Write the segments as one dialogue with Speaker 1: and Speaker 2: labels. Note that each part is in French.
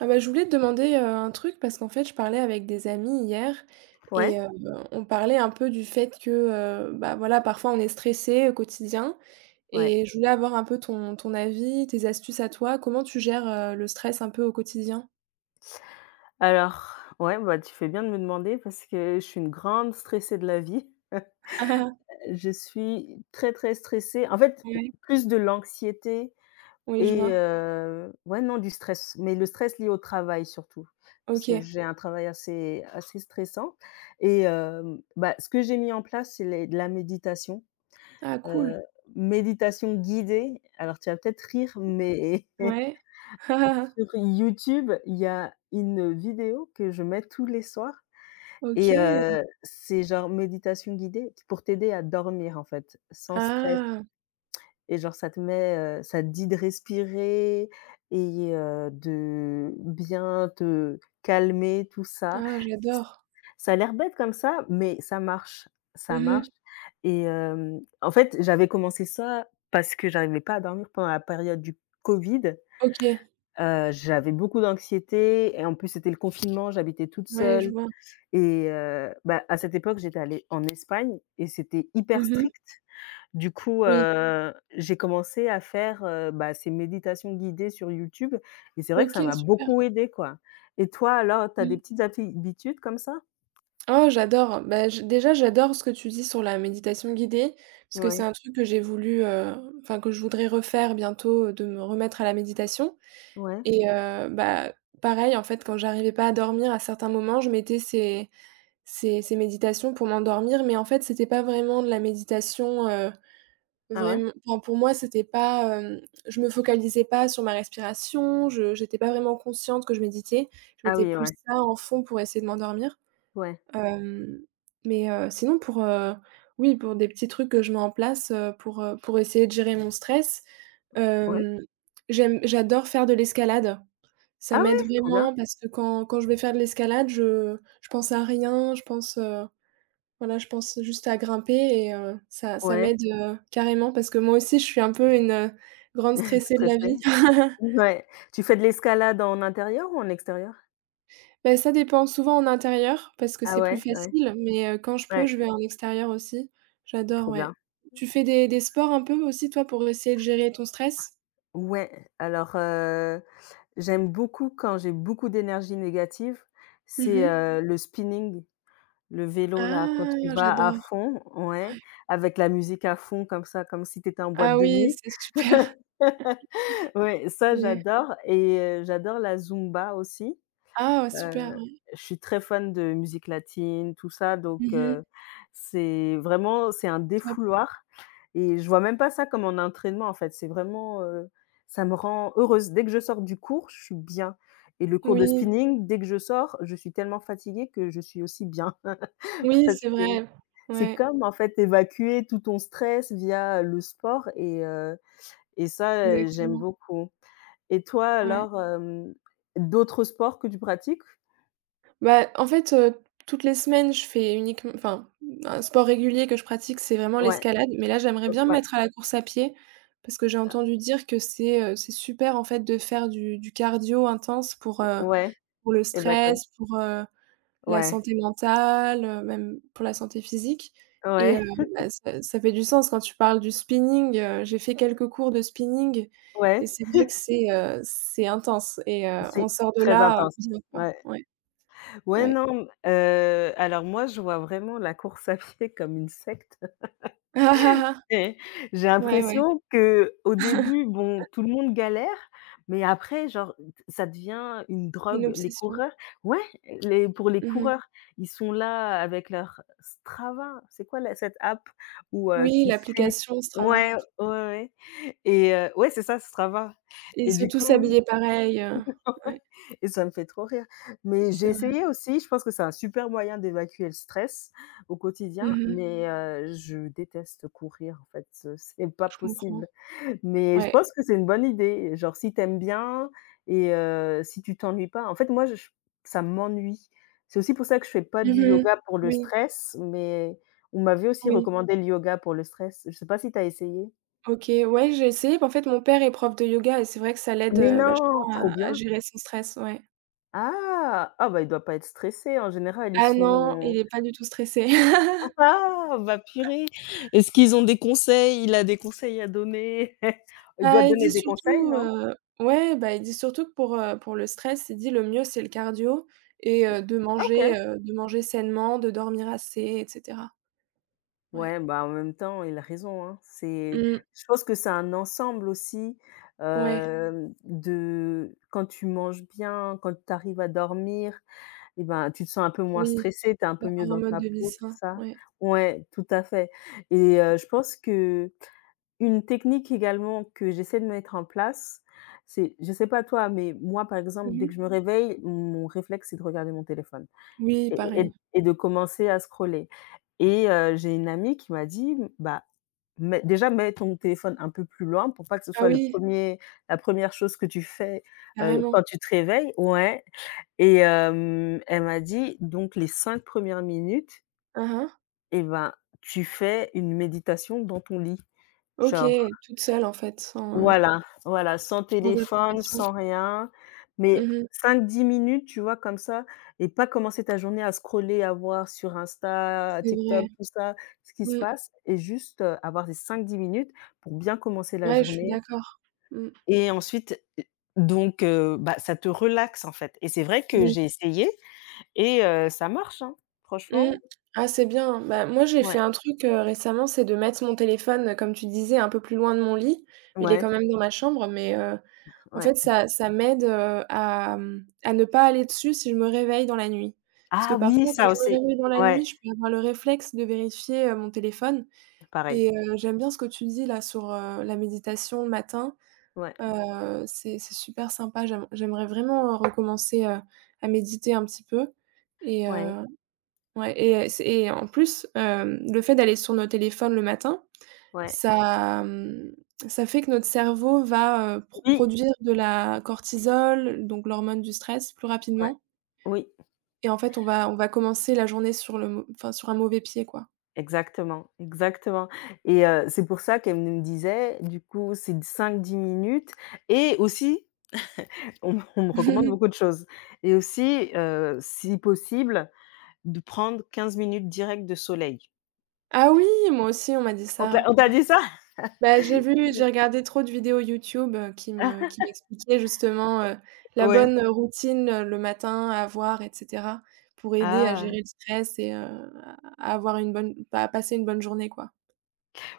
Speaker 1: Ah bah, je voulais te demander, un truc parce qu'en fait, je parlais avec des amis hier
Speaker 2: Ouais,
Speaker 1: et on parlait un peu du fait que, bah, voilà, parfois on est stressé au quotidien
Speaker 2: ouais.
Speaker 1: et je voulais avoir un peu ton avis, tes astuces à toi. Comment tu gères, le stress un peu au quotidien?
Speaker 2: Alors, ouais, bah, tu fais bien de me demander parce que je suis une grande stressée de la vie. Je suis très, très stressée. En fait,
Speaker 1: Ouais.
Speaker 2: plus de l'anxiété
Speaker 1: Oui, je
Speaker 2: et
Speaker 1: vois.
Speaker 2: ouais, non, du stress, mais le stress lié au travail surtout. Parce que
Speaker 1: OK.
Speaker 2: j'ai un travail assez stressant et bah, ce que j'ai mis en place, c'est les de la méditation,
Speaker 1: Ah cool.
Speaker 2: heu, méditation guidée. Alors tu vas peut-être rire, mais
Speaker 1: Ouais.
Speaker 2: sur YouTube, il y a une vidéo que je mets tous les soirs et
Speaker 1: OK.
Speaker 2: c'est genre méditation guidée pour t'aider à dormir, en fait, sans stress
Speaker 1: Ah!
Speaker 2: et genre ça te met, ça te dit de respirer et de bien te calmer, tout ça.
Speaker 1: Ah
Speaker 2: C
Speaker 1: j'adore.
Speaker 2: Ça a l'air bête comme ça, mais ça marche
Speaker 1: Mmh
Speaker 2: et en fait, j'avais commencé ça parce que j'arrivais pas à dormir pendant la période du covid.
Speaker 1: OK.
Speaker 2: J'avais beaucoup d'anxiété et en plus, c'était le confinement, j'habitais toute
Speaker 1: Ouais, je
Speaker 2: seule
Speaker 1: vois.
Speaker 2: et bah, à cette époque, j'étais allée en Espagne et c'était hyper
Speaker 1: Mmh
Speaker 2: strict. Du coup,
Speaker 1: oui.
Speaker 2: j'ai commencé à faire, bah, ces méditations guidées sur YouTube et c'est vrai que ça
Speaker 1: OK,
Speaker 2: m'a
Speaker 1: super.
Speaker 2: beaucoup aidée, quoi. Et toi, alors, tu as des
Speaker 1: Mmh.
Speaker 2: petites habitudes comme ça?
Speaker 1: Oh j'adore, bah, j'adore ce que tu dis sur la méditation guidée, parce que c'est
Speaker 2: Ouais,
Speaker 1: un truc que j'ai voulu, enfin que je voudrais refaire bientôt, de me remettre à la méditation
Speaker 2: ouais.
Speaker 1: et bah, pareil en fait quand j'arrivais pas à dormir à certains moments, je mettais ces méditations pour m'endormir, mais en fait c'était pas vraiment de la méditation,
Speaker 2: Ah ouais?
Speaker 1: vraim enfin pour moi c'était pas, je me focalisais pas sur ma respiration, je j'étais pas vraiment consciente que je méditais, je
Speaker 2: Ah
Speaker 1: mettais
Speaker 2: oui,
Speaker 1: plus ça en fond pour essayer de m'endormir.
Speaker 2: ouais,
Speaker 1: Hem, mais sinon pour, oui, pour des petits trucs que je mets en place, pour essayer de gérer mon stress,
Speaker 2: ouais.
Speaker 1: hem, j'aime j'adore faire de l'escalade. Ça
Speaker 2: Ah
Speaker 1: m'aide
Speaker 2: ouais? Trop bien.
Speaker 1: vraiment parce que quand je vais faire de l'escalade, je pense à rien, je pense, voilà, je pense juste à grimper et ça
Speaker 2: Ouais,
Speaker 1: m'aide, carrément parce que moi aussi je suis un peu une, grande stressée de la
Speaker 2: stressée.
Speaker 1: vie.
Speaker 2: Ouais. Tu fais de l'escalade en intérieur ou en extérieur?
Speaker 1: Beh, ça dépend, souvent en intérieur parce que
Speaker 2: Ah
Speaker 1: c'est plus
Speaker 2: ouais, ouais,
Speaker 1: facile, mais quand je peux,
Speaker 2: ouais.
Speaker 1: je vais en extérieur aussi. J'adore,
Speaker 2: Trop bien.
Speaker 1: ouais. Tu fais des sports un peu aussi toi pour essayer de gérer ton stress?
Speaker 2: Ouais, alors, j'aime beaucoup quand j'ai beaucoup d'énergie négative, c'est,
Speaker 1: Mmh
Speaker 2: Mmh le spinning, le vélo là, quand
Speaker 1: ah!
Speaker 2: tu vas à
Speaker 1: J'adore,
Speaker 2: fond, ouais,
Speaker 1: ouais.
Speaker 2: avec la musique à fond comme ça, comme si tu étais en boîte
Speaker 1: Ah
Speaker 2: de
Speaker 1: oui,
Speaker 2: nuit.
Speaker 1: c'est super,
Speaker 2: Ouais, ça
Speaker 1: ouais.
Speaker 2: j'adore et j'adore la Zumba aussi.
Speaker 1: Ah super,
Speaker 2: Heu,
Speaker 1: ouais.
Speaker 2: je suis très fan de musique latine, tout ça, donc
Speaker 1: Mmh
Speaker 2: C'est vraiment c'est un
Speaker 1: top.
Speaker 2: défouloir et je vois même pas ça comme un entraînement, en fait. C'est vraiment, ça me rend heureuse. Dès que je sors du cours, je suis bien et le cours de
Speaker 1: Oui,
Speaker 2: spinning, dès que je sors, je suis tellement fatiguée que je suis aussi bien
Speaker 1: oui,
Speaker 2: parce
Speaker 1: c'est
Speaker 2: que
Speaker 1: vrai.
Speaker 2: c'est
Speaker 1: Ouais,
Speaker 2: comme, en fait, évacuer tout ton stress via le sport et ça, j'aime
Speaker 1: exactement,
Speaker 2: beaucoup et toi
Speaker 1: ouais.
Speaker 2: alors, d'autres sports que tu pratiques?
Speaker 1: Bah, en fait, toutes les semaines, je fais uniquement, enfin, un sport régulier que je pratique, c'est vraiment
Speaker 2: Ouais.
Speaker 1: l'escalade, mais là, j'aimerais bien me
Speaker 2: Ouais,
Speaker 1: mettre à la course à pied parce que j'ai
Speaker 2: heu,
Speaker 1: entendu dire que c'est super, en fait, de faire du cardio intense
Speaker 2: ouais,
Speaker 1: pour le
Speaker 2: et bah, quoi
Speaker 1: stress, pour, la
Speaker 2: ouais,
Speaker 1: santé mentale, même pour la santé physique et
Speaker 2: ouais,
Speaker 1: bah, ça fait du sens quand tu parles du spinning, j'ai fait quelques cours de spinning et
Speaker 2: ouais,
Speaker 1: c'est vrai que c'est intense et
Speaker 2: c'est
Speaker 1: on sort de
Speaker 2: très
Speaker 1: là,
Speaker 2: intense,
Speaker 1: bien, quoi.
Speaker 2: ouais.
Speaker 1: Ouais,
Speaker 2: Ouais,
Speaker 1: ouais.
Speaker 2: non, alors moi, je vois vraiment la course à pied comme une secte.
Speaker 1: Ah ah ah!
Speaker 2: Et j'ai
Speaker 1: Ouais, ouais.
Speaker 2: l'impression que au début, bon, tout le monde galère, mais après, genre, ça devient une
Speaker 1: Une
Speaker 2: drogue. Les
Speaker 1: obsession.
Speaker 2: coureurs ouais, les pour les
Speaker 1: Mmh
Speaker 2: coureurs, ils sont là avec leur Strava, c'est quoi la cette app où,
Speaker 1: oui,
Speaker 2: qui suit
Speaker 1: l'application Strava.
Speaker 2: ouais, ouais et ouais, c'est ça Strava
Speaker 1: Ils
Speaker 2: et
Speaker 1: sont
Speaker 2: du
Speaker 1: tous
Speaker 2: coup
Speaker 1: habillés pareil,
Speaker 2: ouais
Speaker 1: ouais,
Speaker 2: et ça me fait trop rire. Mais j'ai
Speaker 1: c'est vrai.
Speaker 2: essayé aussi, je pense que c'est un super moyen d'évacuer le stress au quotidien,
Speaker 1: Mmh
Speaker 2: mais je déteste courir en fait, ce c'est pas
Speaker 1: je
Speaker 2: possible.
Speaker 1: comprends.
Speaker 2: Mais je
Speaker 1: Ouais.
Speaker 2: pense que c'est une bonne idée, genre si t'aimes bien et si tu t'ennuies pas. En fait, moi je ça m'ennuie. C'est aussi pour ça que je fais pas du
Speaker 1: Mmh
Speaker 2: yoga pour le
Speaker 1: oui,
Speaker 2: stress, mais on m'avait aussi
Speaker 1: oui.
Speaker 2: recommandé le yoga pour le stress. Je sais pas si t'as essayé?
Speaker 1: OK. Ouais, j'ai essayé. Bah, en fait, mon père est prof de yoga et c'est vrai que ça l'aide,
Speaker 2: Mais non!
Speaker 1: vachement
Speaker 2: Trop
Speaker 1: à
Speaker 2: bien.
Speaker 1: gérer son stress, ouais.
Speaker 2: Ah! Ah bah, il doit pas être stressé en général, ils
Speaker 1: Ah non, il
Speaker 2: sont
Speaker 1: est pas du tout stressé.
Speaker 2: Ah! Bah, purée! Est-ce qu'ils ont des conseils? Il a des conseils à donner? Il doit
Speaker 1: Bah,
Speaker 2: te donner des conseils, non?
Speaker 1: ouais, bah, il dit surtout que pour le stress, il dit: «Le mieux, c'est le cardio et
Speaker 2: Ah OK.
Speaker 1: de manger sainement, de dormir assez et cetera». Ouais.
Speaker 2: Ouais, bah, en même temps, il a raison, hein. C'est
Speaker 1: Mmh.
Speaker 2: Je pense que c'est un ensemble aussi,
Speaker 1: Ouais,
Speaker 2: de quand tu manges bien, quand tu arrives à dormir et ben, tu te sens un peu moins
Speaker 1: oui,
Speaker 2: stressé, tu es un peu mieux
Speaker 1: d'avoir un
Speaker 2: dans
Speaker 1: mode
Speaker 2: ta
Speaker 1: de vie
Speaker 2: peau, tout
Speaker 1: sain,
Speaker 2: ça.
Speaker 1: ouais.
Speaker 2: Ouais, tout à fait et je pense que une technique également que j'essaie de mettre en place, c'est je sais pas toi, mais moi, par
Speaker 1: Mmh
Speaker 2: exemple, dès
Speaker 1: mh.
Speaker 2: que je me réveille, mon réflexe, c'est de regarder mon téléphone
Speaker 1: Oui, pareil.
Speaker 2: et de commencer à scroller et j'ai une amie qui m'a dit: «Bah, mets ton téléphone un peu plus loin pour pas que ce
Speaker 1: Ah
Speaker 2: soit le
Speaker 1: oui,
Speaker 2: premier, la première chose que tu fais,
Speaker 1: carrément.
Speaker 2: quand tu te réveilles» ouais et elle m'a dit: «Donc les 5 premières minutes,
Speaker 1: Hein, hein.
Speaker 2: et ben, tu fais une méditation dans ton lit».
Speaker 1: OK,
Speaker 2: Genre
Speaker 1: toute seule en fait,
Speaker 2: Voilà, voilà, sans
Speaker 1: sans
Speaker 2: téléphone,
Speaker 1: application.
Speaker 2: sans rien, mais
Speaker 1: Mmh mh.
Speaker 2: 5 à 10 minutes, tu vois, comme ça et pas commencer ta journée à scroller, à voir sur Insta,
Speaker 1: C'est
Speaker 2: TikTok,
Speaker 1: vrai.
Speaker 2: tout ça, ce qui se
Speaker 1: Mmh.
Speaker 2: passe et juste, avoir des 5 à 10 minutes pour bien commencer la
Speaker 1: Ouais, je suis
Speaker 2: journée
Speaker 1: d'accord. Mmh.
Speaker 2: et ensuite, bah, ça te relaxe, en fait et c'est vrai que
Speaker 1: Oui.
Speaker 2: j'ai essayé et ça marche, hein, franchement,
Speaker 1: Mmh. Ah, c'est bien. Bah, moi, j'ai
Speaker 2: ouais,
Speaker 1: fait un truc, récemment, c'est de mettre mon téléphone, comme tu disais, un peu plus loin de mon lit. Il est quand
Speaker 2: ouais,
Speaker 1: même dans ma chambre, en fait,
Speaker 2: ouais.
Speaker 1: ça m'aide, à ne pas aller dessus si je me réveille dans la nuit. Parce que
Speaker 2: Ah oui,
Speaker 1: parfois quand
Speaker 2: ça
Speaker 1: je me
Speaker 2: aussi,
Speaker 1: réveille dans la
Speaker 2: ouais,
Speaker 1: nuit, je peux avoir le réflexe de vérifier, mon téléphone
Speaker 2: pareil,
Speaker 1: et j'aime bien ce que tu dis là sur, la méditation le matin.
Speaker 2: ouais,
Speaker 1: C'est super sympa, j'aimerais vraiment, recommencer, à méditer un petit peu et
Speaker 2: ouais,
Speaker 1: ouais et c'est et en plus, le fait d'aller sur nos téléphones le matin,
Speaker 2: ouais,
Speaker 1: ça, ça fait que notre cerveau va,
Speaker 2: oui,
Speaker 1: produire de la cortisol, donc l'hormone du stress, plus
Speaker 2: ouais,
Speaker 1: rapidement
Speaker 2: oui.
Speaker 1: et en fait, on va commencer la journée sur un mauvais pied, quoi.
Speaker 2: Exactement, exactement et c'est pour ça qu'elle me disait, du coup, c'est 5 à 10 minutes et aussi, on me on me recommande beaucoup de choses et aussi, si possible, de prendre 15 minutes direct de soleil.
Speaker 1: Ah oui, moi aussi, on m'a dit ça.
Speaker 2: On t'a dit ça?
Speaker 1: Bah, j'ai regardé trop de vidéos YouTube, qui m'expliquaient justement, la
Speaker 2: Ouais.
Speaker 1: bonne, routine, le matin à avoir et cetera, pour aider à
Speaker 2: Ah!
Speaker 1: gérer le stress et à à avoir une bonne à passer une bonne journée, quoi.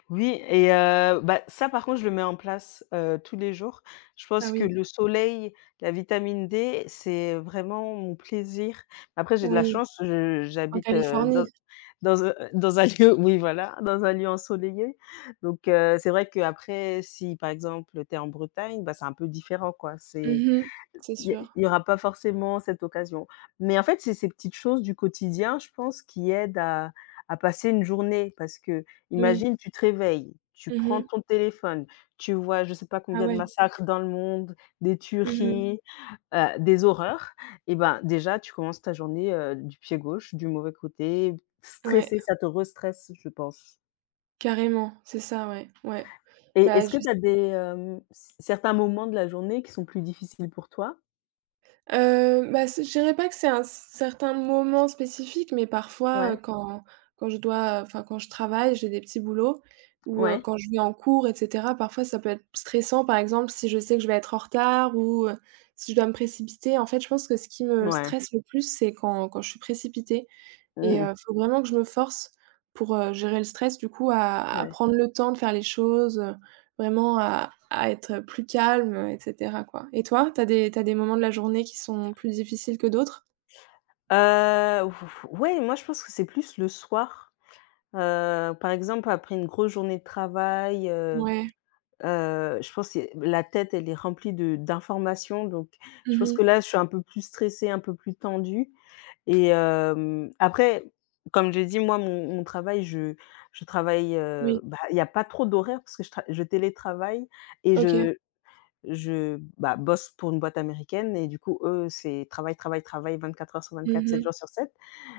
Speaker 2: Oui et bah, ça par contre je le mets en place, tous les jours. Je
Speaker 1: Ah
Speaker 2: pense que
Speaker 1: oui,
Speaker 2: le soleil, la vitamine D, c'est vraiment mon plaisir. Après j'ai de la
Speaker 1: oui,
Speaker 2: chance, je
Speaker 1: en
Speaker 2: j'habite, dans
Speaker 1: Californie.
Speaker 2: dans un lieu oui voilà, dans un lieu ensoleillé donc c'est vrai qu'après si par exemple, tu es en Bretagne, bah, c'est un peu différent quoi, c'est
Speaker 1: Mhm. C'est
Speaker 2: il
Speaker 1: sûr.
Speaker 2: y aura pas forcément cette occasion. Mais en fait, c'est ces petites choses du quotidien, je pense, qui aident à passer une journée. Parce que
Speaker 1: Oui.
Speaker 2: imagine tu te réveilles, tu prends
Speaker 1: Mhm.
Speaker 2: ton téléphone, tu vois je ne sais pas
Speaker 1: Ah
Speaker 2: combien de
Speaker 1: ouais.
Speaker 2: massacres dans le monde, des
Speaker 1: Mhm.
Speaker 2: tueries, des horreurs et ben, déjà, tu commences ta journée, du pied gauche, du mauvais côté,
Speaker 1: Ouais,
Speaker 2: stressé, ça te restresse, je pense.
Speaker 1: carrément, c'est ça, ouais, ouais.
Speaker 2: Et
Speaker 1: Bah,
Speaker 2: est-ce que tu as des, certains moments de la journée qui sont plus difficiles pour toi?
Speaker 1: je dirais pas que c'est un certain moment spécifique, mais parfois,
Speaker 2: Ouais,
Speaker 1: quand je dois, enfin, quand je travaille, j'ai des petits boulots ou,
Speaker 2: ouais,
Speaker 1: quand je vais en cours et cetera, parfois ça peut être stressant, par exemple, si je sais que je vais être en retard ou, si je dois me précipiter. En fait, je pense que ce qui me
Speaker 2: ouais.
Speaker 1: stresse le plus, c'est quand je suis précipitée. Et
Speaker 2: Mmh.
Speaker 1: faut vraiment que je me force pour, gérer le stress du coup à
Speaker 2: Ouais.
Speaker 1: prendre le temps de faire les choses, vraiment à être plus calme, et cetera quoi. Et toi, t'as des moments de la journée qui sont plus difficiles que d'autres?
Speaker 2: Ouf, ouais, moi je pense que c'est plus le soir. Par exemple, après une grosse journée de travail,
Speaker 1: Ouais.
Speaker 2: je pense que la tête, elle est remplie de d'informations, donc je pense que
Speaker 1: Mmh
Speaker 2: là, je suis un peu plus stressée, un peu plus tendue et après, comme j'ai dit, moi, mon travail, je travaille,
Speaker 1: oui.
Speaker 2: bah, il y a pas trop d'horaire parce que je télétravaille et
Speaker 1: OK.
Speaker 2: bah, bosse pour une boîte américaine et du coup, eux, c'est travail, travail, travail vingt-quatre heures sur vingt-quatre,
Speaker 1: Mmh
Speaker 2: sept
Speaker 1: mh.
Speaker 2: jours sur sept.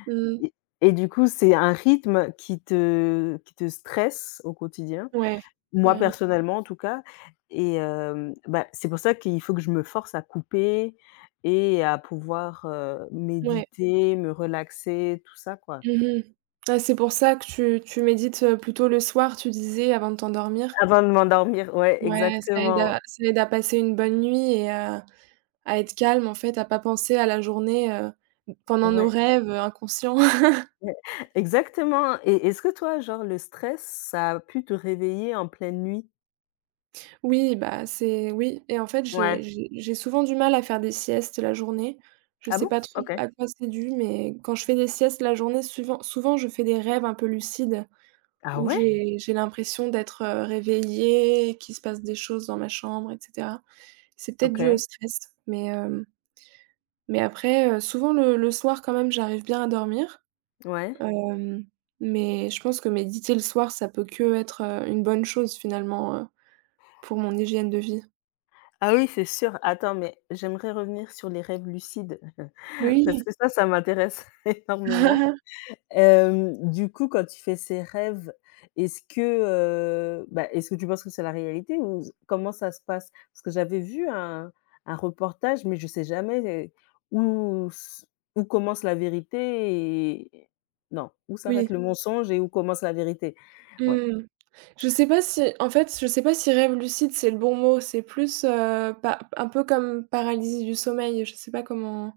Speaker 1: Mmh
Speaker 2: Et et du coup, c'est un rythme qui te stresse au quotidien.
Speaker 1: ouais,
Speaker 2: Moi,
Speaker 1: carrément.
Speaker 2: personnellement, en tout cas et bah, c'est pour ça qu'il faut que je me force à couper et à pouvoir,
Speaker 1: Ouais.
Speaker 2: méditer, me relaxer, tout ça, quoi.
Speaker 1: Mmh ah, c'est pour ça que tu médites, plutôt le soir, tu disais avant de t'endormir?
Speaker 2: Avant de m'endormir, ouais,
Speaker 1: Ouais,
Speaker 2: exactement.
Speaker 1: ça aide à passer une bonne nuit et à être calme en fait, à pas penser à la journée, pendant nos
Speaker 2: Ouais,
Speaker 1: rêves, inconscients.
Speaker 2: ouais, exactement et est-ce que toi, genre, le stress, ça a pu te réveiller en pleine nuit?
Speaker 1: Oui, bah, c'est oui et en fait
Speaker 2: Ouais.
Speaker 1: j'ai souvent du mal à faire des siestes la journée. Je
Speaker 2: Ah
Speaker 1: sais
Speaker 2: bon?
Speaker 1: pas trop
Speaker 2: OK.
Speaker 1: à quoi c'est dû, mais quand je fais des siestes la journée, souvent je fais des rêves un peu lucides
Speaker 2: Ah
Speaker 1: où
Speaker 2: ouais?
Speaker 1: j'ai l'impression d'être, réveillée, qu'il se passe des choses dans ma chambre et cetera. C'est peut-être dû au
Speaker 2: OK.
Speaker 1: stress, mais, hem, mais après, souvent le soir quand même j'arrive bien à dormir.
Speaker 2: Ouais.
Speaker 1: Hem, mais je pense que méditer le soir, ça peut qu'être, une bonne chose finalement, pour mon hygiène de vie.
Speaker 2: Ah oui, c'est sûr. Attends, mais j'aimerais revenir sur les rêves lucides parce
Speaker 1: Oui,
Speaker 2: que ça m'intéresse énormément. Du coup, quand tu fais ces rêves, est-ce que, bah, est-ce que tu penses que c'est la réalité ou s comment ça se passe? Parce que j'avais vu un reportage, mais je sais jamais où s où commence la vérité et non, où s'arrête
Speaker 1: oui.
Speaker 2: le mensonge et où commence la vérité. Ouais.
Speaker 1: Mmh. Je sais pas si en fait, je sais pas si rêve lucide, c'est le bon mot. C'est plus, pa un peu comme paralysie du sommeil, je sais pas comment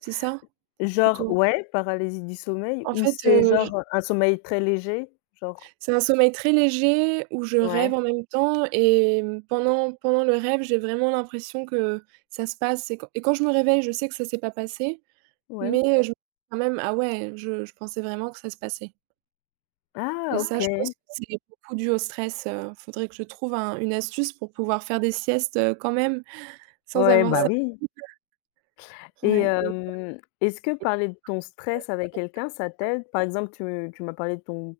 Speaker 1: c'est ça?
Speaker 2: Genre
Speaker 1: Plutôt?
Speaker 2: ouais, paralysie du sommeil
Speaker 1: En
Speaker 2: ou
Speaker 1: fait,
Speaker 2: c'est
Speaker 1: je
Speaker 2: genre un sommeil très léger? Genre
Speaker 1: c'est un sommeil très léger où je
Speaker 2: Ouais,
Speaker 1: rêve en même temps et mmh, pendant le rêve, j'ai vraiment l'impression que ça se passe et quand je me réveille, je sais que ça s'est pas passé. Mais
Speaker 2: ouais.
Speaker 1: je me dis quand même ah ouais, je pensais vraiment que ça se passait
Speaker 2: Ah
Speaker 1: et ah ça, je pense
Speaker 2: OK.
Speaker 1: que c'est beaucoup dû au stress, faudrait que je trouve un une astuce pour pouvoir faire des siestes, quand même, sans
Speaker 2: Ouais,
Speaker 1: avoir. Ouais.
Speaker 2: bah,
Speaker 1: Ça.
Speaker 2: oui et
Speaker 1: Ouais.
Speaker 2: est-ce que parler de ton stress avec quelqu'un, ça t'aide? Par exemple, tu m'as parlé de ton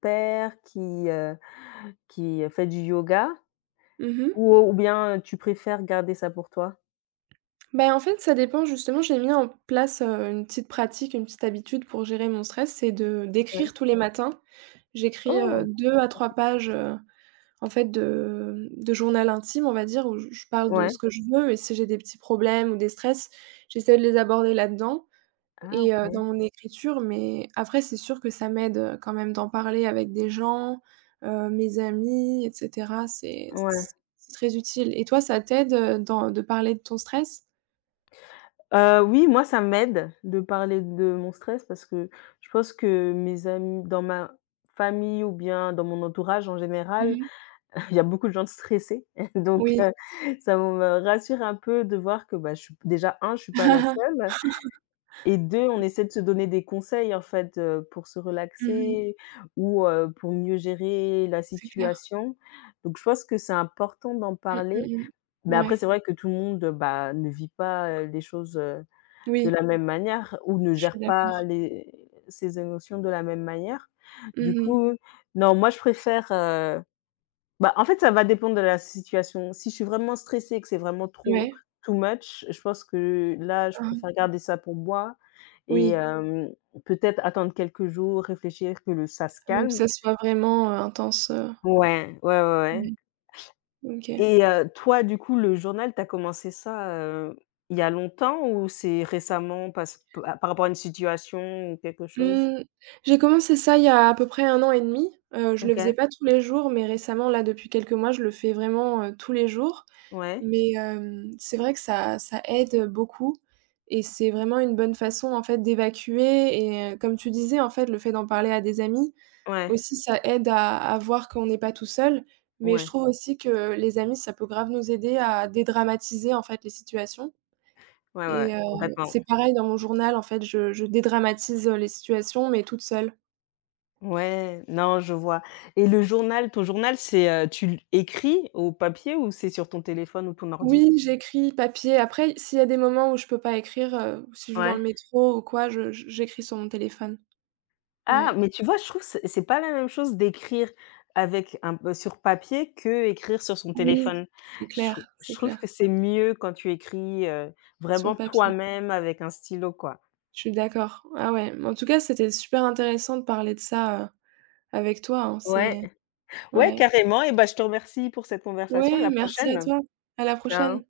Speaker 2: père heu, qui fait du yoga
Speaker 1: Mmh mh.
Speaker 2: ou bien tu préfères garder ça pour toi?
Speaker 1: Beh, en fait, ça dépend justement, j'ai mis en place, une petite pratique, une petite habitude pour gérer mon stress, c'est de
Speaker 2: Ouais.
Speaker 1: d'écrire tous les matins. J'écris,
Speaker 2: Oh!
Speaker 1: 2 à
Speaker 2: OK.
Speaker 1: trois pages, en fait de journal intime, on va dire, où je parle de
Speaker 2: Ouais.
Speaker 1: ce que je veux et si j'ai des petits problèmes ou des stress, j'essaie de les aborder là-dedans.
Speaker 2: Ah
Speaker 1: Et
Speaker 2: OK.
Speaker 1: dans mon écriture, mais après c'est sûr que ça m'aide, quand même d'en parler avec des gens, mes amis et cetera,
Speaker 2: Ouais.
Speaker 1: c'est très utile. Et toi, ça t'aide, dans de parler de ton stress?
Speaker 2: Oui, moi, ça m'aide de parler de mon stress parce que je pense que mes amis dans ma famille ou bien dans mon entourage en général,
Speaker 1: Mmh
Speaker 2: il y a beaucoup de gens stressés donc
Speaker 1: oui.
Speaker 2: ça me rassure un peu de voir que, bah, je suis déjà un je suis pas la seule et 2 on essaie de se donner des conseils en fait, pour se
Speaker 1: Mmh
Speaker 2: relaxer ou pour mieux gérer la
Speaker 1: c'est clair.
Speaker 2: situation. Donc je pense que c'est important d'en
Speaker 1: Mmh,
Speaker 2: parler.
Speaker 1: mmh
Speaker 2: Mais
Speaker 1: mh.
Speaker 2: après
Speaker 1: Ouais.
Speaker 2: c'est vrai que tout le monde, bah, ne vit pas, les choses, de
Speaker 1: Oui,
Speaker 2: la même manière ou ne
Speaker 1: je
Speaker 2: gère
Speaker 1: suis
Speaker 2: pas
Speaker 1: d'accord.
Speaker 2: les ses émotions de la même manière. Du
Speaker 1: Mmh
Speaker 2: coup, non moi je préfère, bah, en fait, ça va dépendre de la situation. Si je suis vraiment stressée et que c'est vraiment trop
Speaker 1: ouais.
Speaker 2: too much, je pense que là, je
Speaker 1: Hein, hein.
Speaker 2: préfère garder ça pour moi et
Speaker 1: Oui,
Speaker 2: peut-être attendre quelques jours, réfléchir que le ça se
Speaker 1: avant que
Speaker 2: calme.
Speaker 1: ça soit vraiment, intense,
Speaker 2: Ouais.
Speaker 1: ouais. OK.
Speaker 2: Et toi, du coup, le journal, t'as commencé ça, il y a longtemps ou c'est récemment par rapport à une situation ou quelque chose?
Speaker 1: Mmh, j'ai commencé ça il y a à peu près un an et demi, je le faisais
Speaker 2: OK.
Speaker 1: pas tous les jours, mais récemment, là, depuis quelques mois, je le fais vraiment, tous les jours.
Speaker 2: Ouais,
Speaker 1: Mais c'est vrai que ça aide, beaucoup et c'est vraiment une bonne façon, en fait, d'évacuer et comme tu disais, en fait, le fait d'en parler à des amis
Speaker 2: ouais,
Speaker 1: aussi, ça aide à voir qu'on n'est pas tout seul. Mais je
Speaker 2: ouais,
Speaker 1: trouve aussi que les amis, ça peut grave nous aider à dédramatiser, en fait, les situations
Speaker 2: Ouais, ouais,
Speaker 1: et
Speaker 2: ouais, complètement.
Speaker 1: c'est pareil dans mon journal, en fait, je dédramatise, les situations, mais toute seule.
Speaker 2: Ouais, non, je vois et le journal, ton journal, c'est, tu l écris au papier ou c'est sur ton téléphone ou ton ordi?
Speaker 1: Oui, j'écris papier. Après, s'il y a des moments où je peux pas écrire, si je suis dans
Speaker 2: Ouais.
Speaker 1: le métro ou quoi, je j'écris sur mon téléphone.
Speaker 2: Ah,
Speaker 1: Ouais.
Speaker 2: mais tu vois, je trouve que c'est pas la même chose d'écrire avec un p sur papier que écrire sur son
Speaker 1: Oui,
Speaker 2: téléphone. Je
Speaker 1: c'est
Speaker 2: trouve que
Speaker 1: clair,
Speaker 2: c'est mieux quand tu écris,
Speaker 1: sur
Speaker 2: vraiment
Speaker 1: papier.
Speaker 2: toi-même avec un stylo, quoi.
Speaker 1: Je suis d'accord. Ah ouais, mais en tout cas, c'était super intéressant de parler de ça, avec toi, hein.
Speaker 2: Ouais,
Speaker 1: C'est
Speaker 2: ouais,
Speaker 1: Ouais.
Speaker 2: carrément et bah, je te remercie pour cette conversation. À
Speaker 1: Ouais,
Speaker 2: la
Speaker 1: merci à
Speaker 2: prochaine.
Speaker 1: toi. À la
Speaker 2: Ciao.
Speaker 1: prochaine.